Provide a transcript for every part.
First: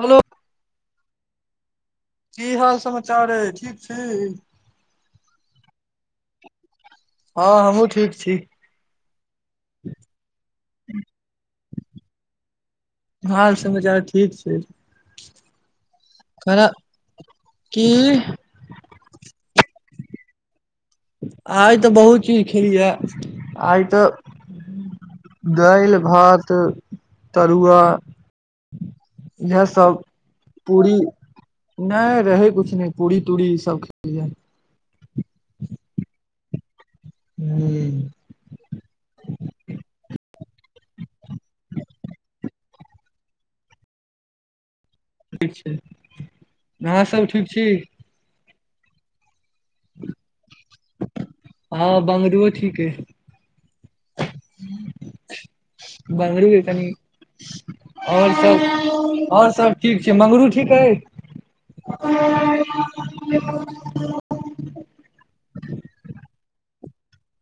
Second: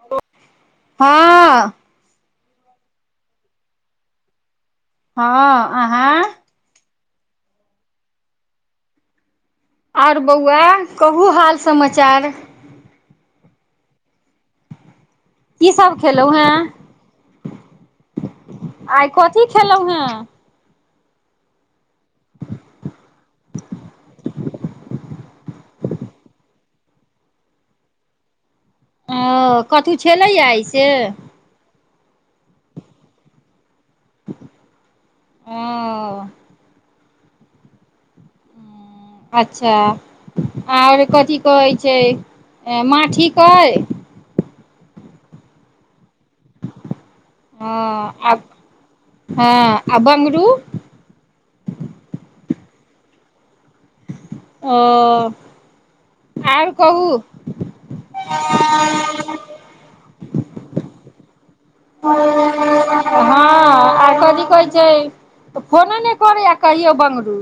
Hello हँ-अ हँ की हाल समाचार अई ठीक छी हँ अहाँ हँ हमहूँ ठीक छी आओर बौआ कहू हाल समाचार हाल समाचार ठीक छै की सब खेलौं खाना हें की आइ कथी खेलौं हें हँ आइ तऽ बहुत चीज खेलियै या आइ तऽ दालि भात तरुआ ओ इएह कथि सब छलैए आई से पूरी नहि रहै कछु नहि पूरी तूरी ई सब [unintelligible] ओ हूँ अच्छा आओर कथि कहै छै माँ ठीक अइ ठीक छै अहाँ सब ठीक छी हँ आब हँ आ बंगरू हँ बंगड़ूओ ठीक अई ओ मंगरू के आओर कनि कहू आओर सब आओर सब ठीक छै मंगरू ठीक अछि जे फोनो ने करैया कहियौ बंगरू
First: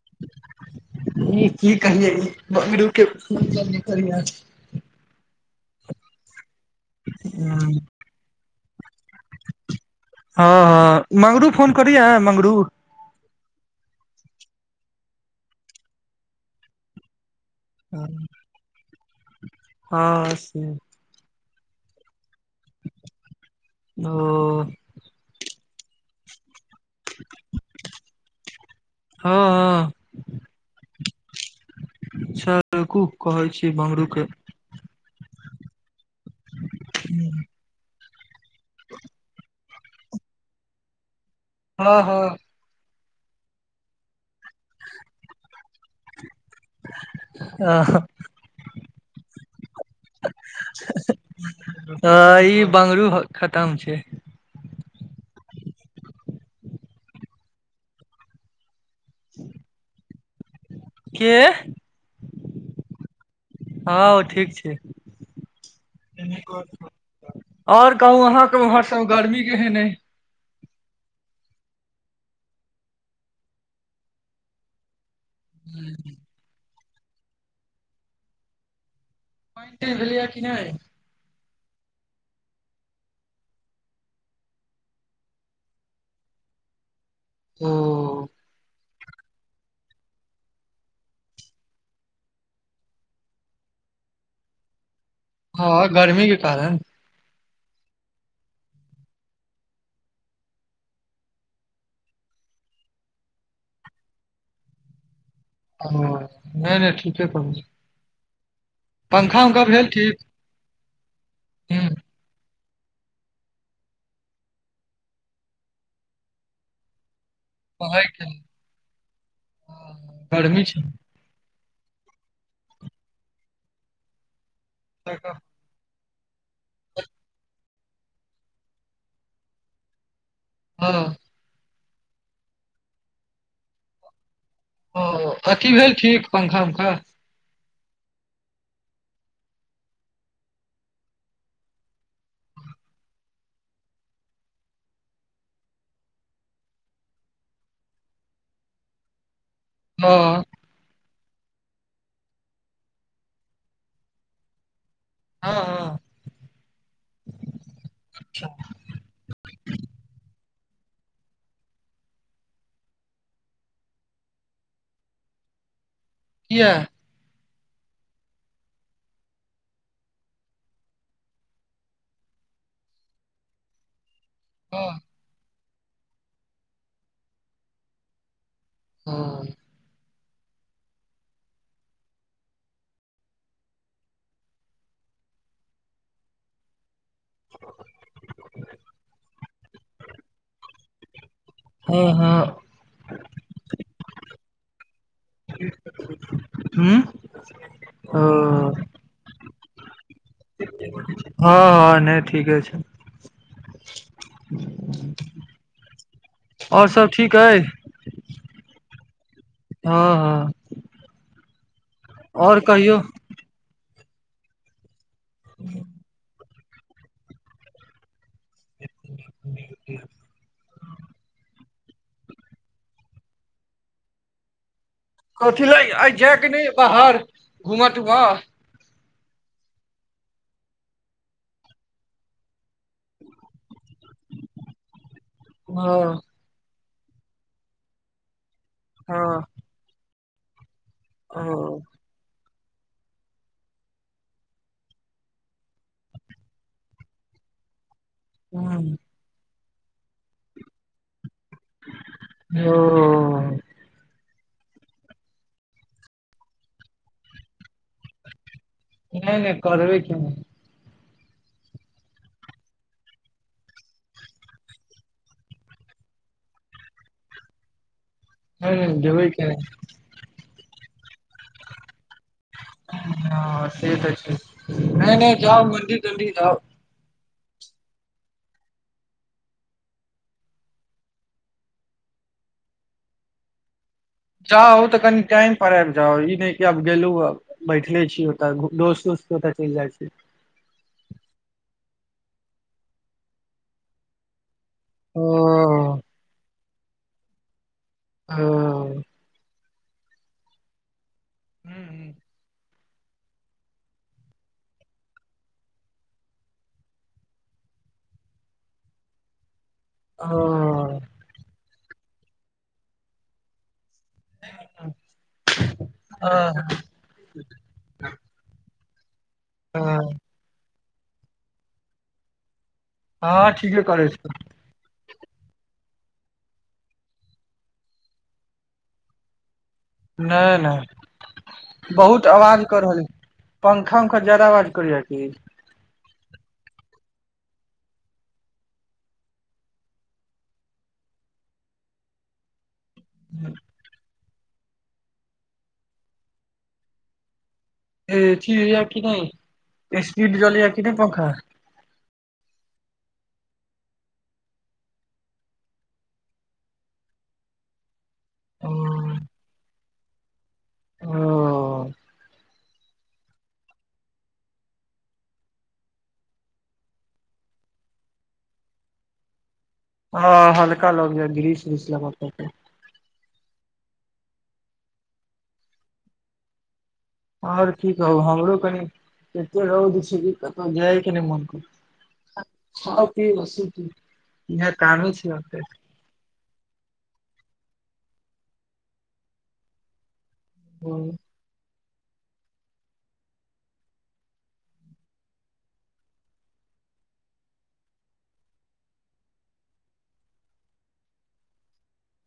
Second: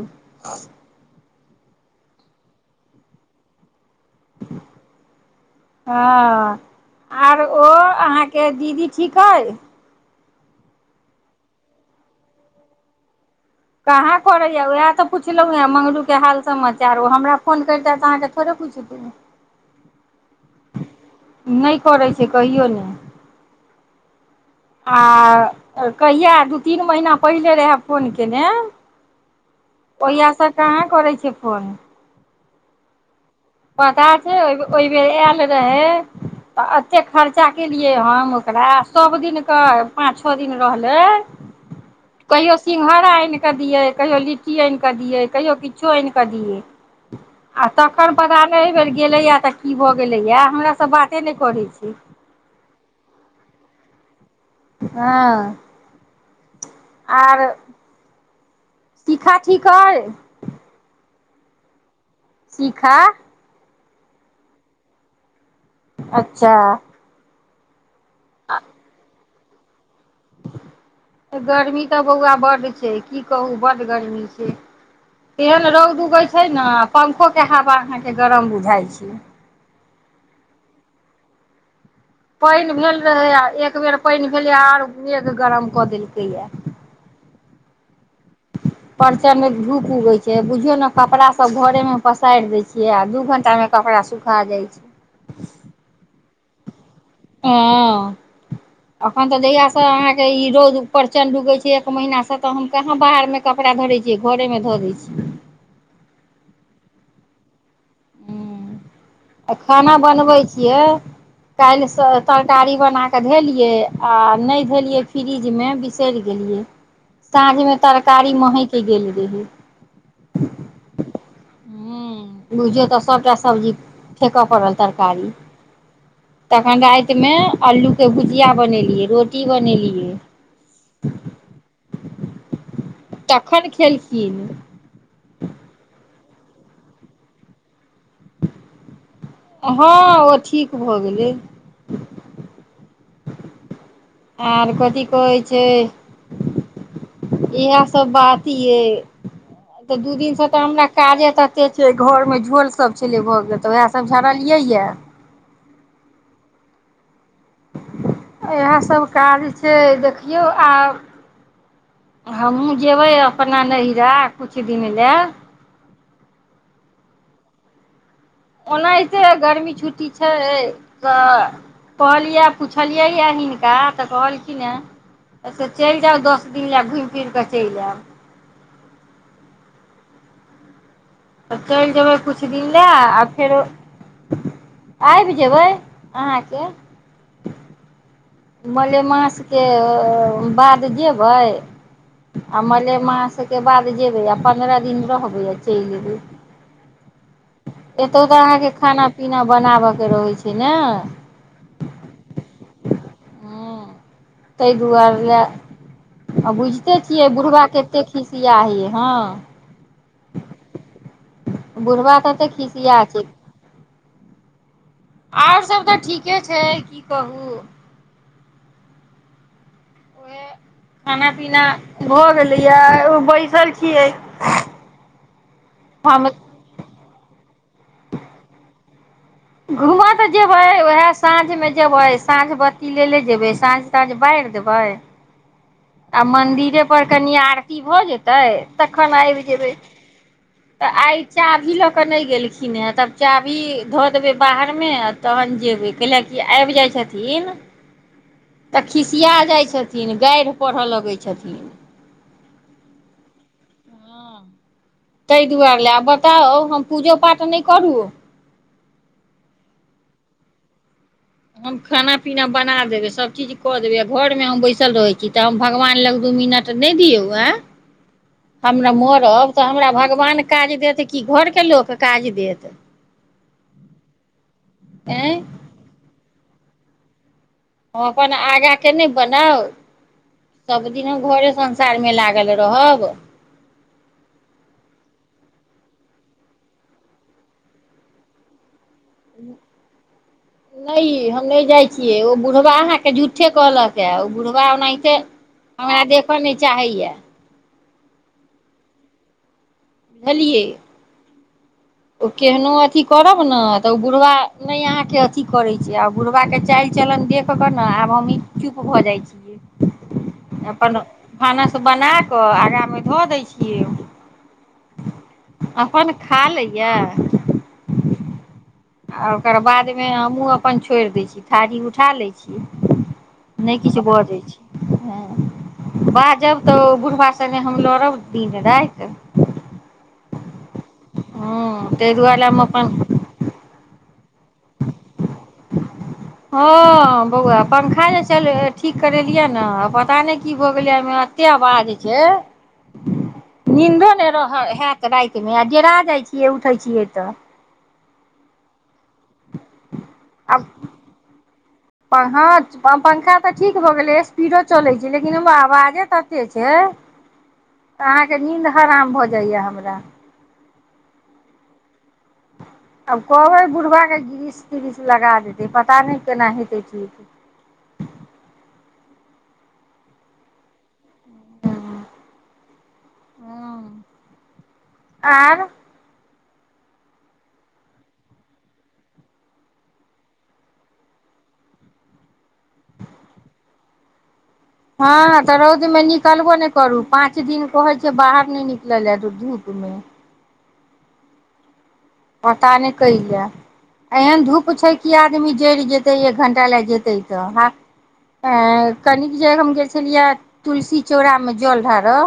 ई की कहियै ई बंगरू के फोन करै या हँ आर ओ अहाँके के दीदी ठीक अइ हँ हँ मंगरू फोन करै या मंगरू कहाँ करैए या उहाए तऽ पुछलहुँ हेँ मंगरूके हाल समाचार ओ हमरा फोन कैरिता हँ। तऽ अहाँ थोड़े पुछितौँ हँ से नहि करै से कहियौ न ओ आ तऽ कहिया तीन महिना पहिले रहाए फोन केने हँ हँ ओहिया स कहाँ करै छै फोन अच्छा रुकू कहै छी पता मंगरू के छै ओहि बेर आएल रहै तऽ एतेक खर्चा केलियै हम एकरा सब दिनके पाँच छअ दिन रहलै हँ हँ कहियो सिंहारा एनि कऽ दियै कहियो लि- -ट्टी एनि कऽ दियै कहियो किछो एनि कऽ दियै आ तखन पता नहि एहि बेर गेलैया तऽ की भऽ गेलै या हमरा स बाते नहि करै छै -त्म छै हँ आर शिखा ठीक अई के शिखा हँ ओ ठीक छै अच्छा [unintelligible] आओर कहू अहाँ के ओमहर सब गर्मी केहन अइ गर्मी तऽ बौआ बड्ड छै की कहू बड्ड गर्मी छै तेहन रौद उगै छै न पंखोके हवा अहाँके गरम बुझाइ छै पइन भेलै या की नहि पईन भेल रहै आ एक बेर पईन भेलै आओर मेघ गरम कऽ देलकै या ओ प्रचण्ड धूप उगै छै बुझियौ ने कपड़ा सभ घरेमे पसारि दै छियै आ दू घंटामे कपड़ा सुखा जाइ छै हँ गर्मी के कारण हँ एखन तऽ जहियासँ अहाँके ई रौउद प्रचणड उगै छै एक महीनासँ तऽ हम कहाँ बाहरमे कपड़ा धरै छियै घरेमे धऽ दै छियै हँ नहि नहि ठीके करै छी आ खाना ठीक। बनबै छियै काल्हि हुं स तरकारी बना कऽ धेलियै आ नहि धेलियै फ्रिजमे बिसैर गेलियै साँझ मे पढ़ाइ तरकारी केलौ महेंक गेल रहै गर्मी छै हूँ बुझियौ तऽ सबटा सब्जी फे- -क पड़ल तरकारी तऽ। तखन रातिमे अलूके भुजिया बनेलियै रोटी बनेलियै हँ तखन खेलखिन ओ अथी भेल ठीक पंखा उंखा हँ ओ ठीक भऽ गेलै आर कथि कहै छै इहाएसभ बात यइ तऽ दू हँ दिनसँ त हमरा काजे तते छै घरमे झोल सब छलै भऽ गेल तऽ वहाए सब झड़लियै या हँ हँ अच्छा, इहाए सब काज छै देखियौ आओर हमहूँ जेबै अपना नैहिरा कछु दिन लाए कियाऽ ओनाहिते गर्मी छुट्टी छै तऽ कहलियै पुछलियै या हिनका तऽ कहलखिंन या हँ ए से चलि जाउ दस दिन लाए घूमि फिर कऽ चलि आयब हूँ तऽ चलि जेयबै कछु दिन लाए आ फेरो आबि जेयबै अहाँके [inaudible] मलेमास के बाद जे- -बैय हँ आ मलेमास के बाद जेबै आ पन्द्रह दिन रहबै आ चलि एबै हुं ओ एतहु तऽ अहाँके खाना पीना बनाबऽके रहै छै न हँ हँ नहि ठीके छै तै दुआरे ला आ और बुझिते सब छियै ठीक अइ बुढ़बा केते खिस- -सआह अइ हँ हँ हँ बुढ़बा कत्ते और खिसिया कहियौ छै आओर सब तऽ ठीके छै छै की कहू [unintelligible] ऐं खाना पीना भऽ गेलैया ओ बैसल छियै कथिला आइ हम जायके नहि या बाहर घूमऽ तूमऽ घूमऽ तऽ जेबै उहाए साँझमे जेबै साँझ ब्ती ले ले जेबै साँझ तांझ बारि देबै हँ आ मंदिरे ऊपर कनि आरती भऽ जेतै तखन हँ आबि जेबै तऽ आइ चाभी ओ लऽ क नहि गेलखिन किने तब चाभी धऽ देबै बाहरमे आ तहन जेबै कैल की आबि जाइ छथिन तऽ हुं खिसिया जाइ छथि- -थिन गारिह पढ़ऽ लगै छथिन ओ ताहि दुआरे ला आब बताउ हम पूजो पाठ नहि करू नहि नहि करबै किया न हम खाना पीना बना देबै सभचीज कऽ देबै आ घरमे हम बैसल रहै छी तऽ हम भगवान लंग दू मिनट नहि दियौ आएँ नहि हमरा नहि जेबै मरब केना तऽ हमरा भगवान काज देथ- हँ से तऽ छै नहि आँय नहि हम जाउ मंदिर तंदिर जाउ हम अपन आगाँके नहि बनाउ सभदिन हम घरे संसारमे लागल रहब जाउ तऽ कनि टाइम पर आबि जाउ ई नहि कि आब गेलहूँ अं बैठले छी ओतऽ दोस्त उोस्त के ओतऽ चलि जाइ छी नहि हम नहि जाइ- -छियै ओ बुढ़बा अहाँके झूठे कहलक या ओ बुढ़- -बा ओनाहिंते ओ हमरा देख नै चाहै या हँ बुझलियै हूँ ओ केहनो अथि करब न तऽ ओ बुढ़बा नहि अहाँके अथि करै छै आ बुुरबबाके चालि चलन देखि कऽ न आब हमही चुप भऽ जाइ छियै ओ अपन भानस बनाकऽ आगाँमे धऽ दै छियै अपन खा लै इहाए आ ओकर बादमे ह हमहूँ अपन छोड़ि दै छियै थारी उठा लै छियै हँ ठीके करै छी हूँ बाजब तऽ ओ बुरबा सङ्गे हम लड़ब दिन राति नै नै हँ ताहि बहुत दुआरे हम आवाज कऽ अपन रहल अइ पंखा उंखा ज्यादा आवाज करै या की हँ बौआ पंखा जे चल ठीक करेलियै या न पता नहि की भऽ गेलै एहिमे एतेक आवाज छै नींदो ने हाएत रातिमे आ डरा जाइ छियै उठै छियै तऽ ऐ छी की नहि एसपीड चलैया की नहि पंखा प-हँ पंखा तऽ ठीक भऽ गेलै स्पीडो चलै छै लेकिन ओहिमे आवाजे ततेक छै तऽ अहाँके ओ नींन्द हराम भऽ जाइया हमरा ओ आब कहबै बुढ़बा ग्रीश त्रिश लगा देतै पता नहि केना हेतै ठीक हँ हल्का लगै या ग्रीस उरिस लगब पड़तै हँ आर आओर की कहू हमरो कनि एते रौद छै कि कतहु जाइ के नहि मन करै सब [unintelligible] हँ तऽ रौदमे निकलबो नहि करू पाँच दिन कहै छै बाहर नहि निकलै ला धूप मे हूँ पता नहि कैएला एहन धूप छै कि आदमी जरि जेतै एक घण्टा जेयतै तऽ ह ऐं कनिक जे हम गेल छलियै या तुलसी चौड़ामे जल ढारह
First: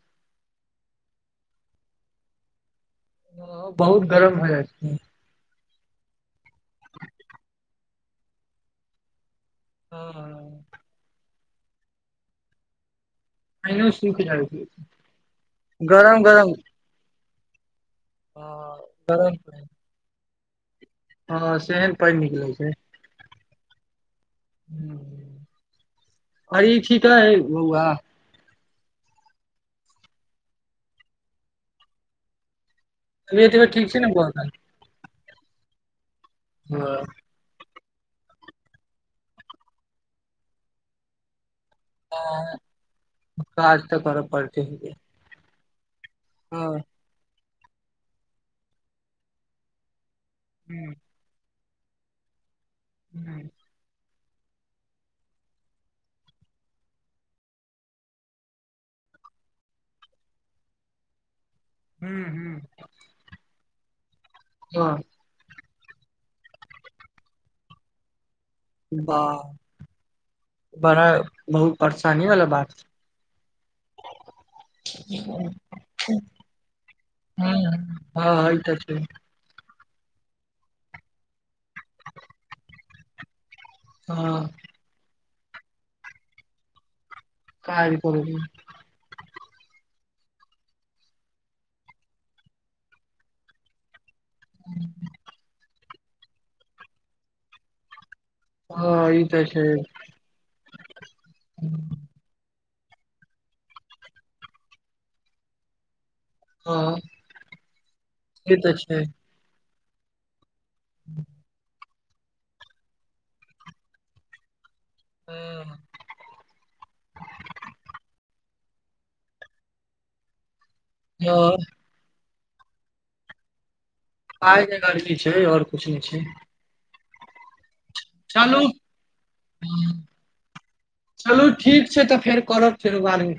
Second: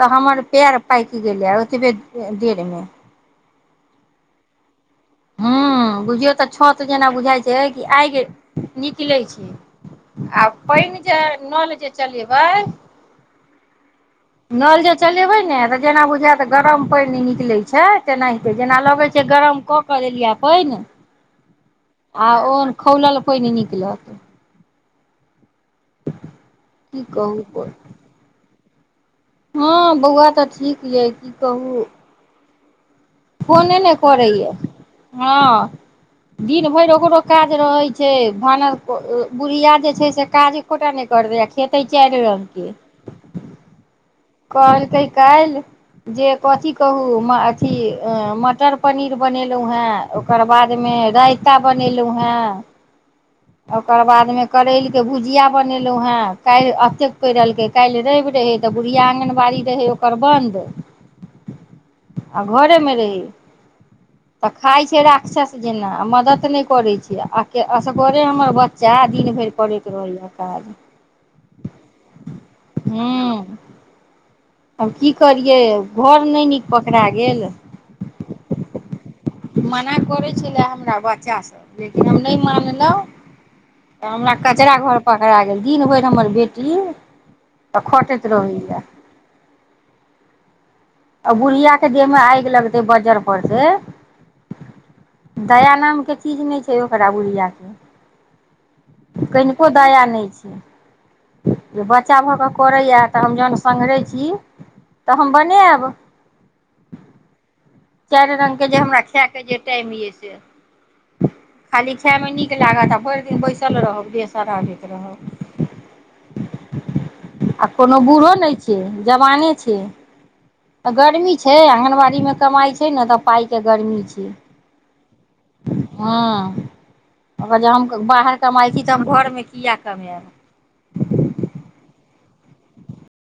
तऽ हमर पैर पाकि गेलै ओतबे देर मे ओ बहुत गरम भऽ जाइ छै हूँ बुझियौ तऽ छत जेना बुझाय छै ई आइग निकलै छै आब पइन जे नल जे चलेबै पानियो सुखि जाइ छै नल जे चलेबै ने तऽ जेना बुझात गरम पइन नि- हिलै छै तेनाहिंते जेना लगै छै गरम क ले लिया पानि हँ सेहन पानि नीक लगतै कोइ नहि निकलत आ ई की ठीक अए कहू बौआ हँ बौआ तऽ ठीक यैए की कहू तबियत तबियत फोने ठीक नै छै ने बौआ के? करैयै हँ दिन भरि ओकरो काज रहै छै भानस बुढ़िया जे छै से काज एकोटा नहि कर देे आ खेतै चारि रंग के काज तऽ करऽ पड़तै कहलकै काल्हि जे हँ कथी कहु म की अं मटर पनीर बनेलौ हैं। ओकर बादमे राए ता बनेलु हैं। हँ ओकर बाद ओय मे करेली के भुजिया बनेलो हैं कायल अतेक [unintelligible] के कायल रैब रहेते भु [unintelligible] या आँगनबाड़ी रहै ओकर बन्द। आ हँ घरे मे रहै तऽ खाय छै राक्षस जेना मदद ने करै छी अके असगरे हमर बच्चा दिन वाह भेर करैत रहैया काज बड़ा बहुत परेशानी वाला बात छै हम्म। आब की करियै घर ने नीक पकड़ा गेल। हूँ हँ ई तऽ छै मना करै छलै हमरा बच्चा सब लेकिन हम ने मानलौ। हमरा हँ कचरा घर पर हरा गेल दिन भैर हमर बेटी अ काज करू खटैत रहै या। अ बुढ़ियाके देहमे आएग लगतै बजर पर से। दया नाम त चीज ने छै ओकरा बुढ़िया हँ ई के। तऽ छै कनिको दया ने छै जे बच्चा भऽ के करै या ते हम जहन संघरै छी तऽ हम बनाएब। आ चार रंग के जे हमरा खाय के जे टाइम ये से खाली खायमे नीक लागत आ भैर दिन बैसल रहब देह सड़ा ले हँ [unintelligible] आ कोनो बूढ़ो ने छै। के जवाने छिये। अ गरमी छै हँ आंगनबाड़ी मे। कमाय छै ने ते पाय के गर्मी छै। आय जे गर्मी छै और कुछ ने छै। हँ अगर जे हम बाहर चलू कमाय छी ते हम घर मे किया चलू कमाएब। ठीक छै तऽ फेर करब फेरो बाद में।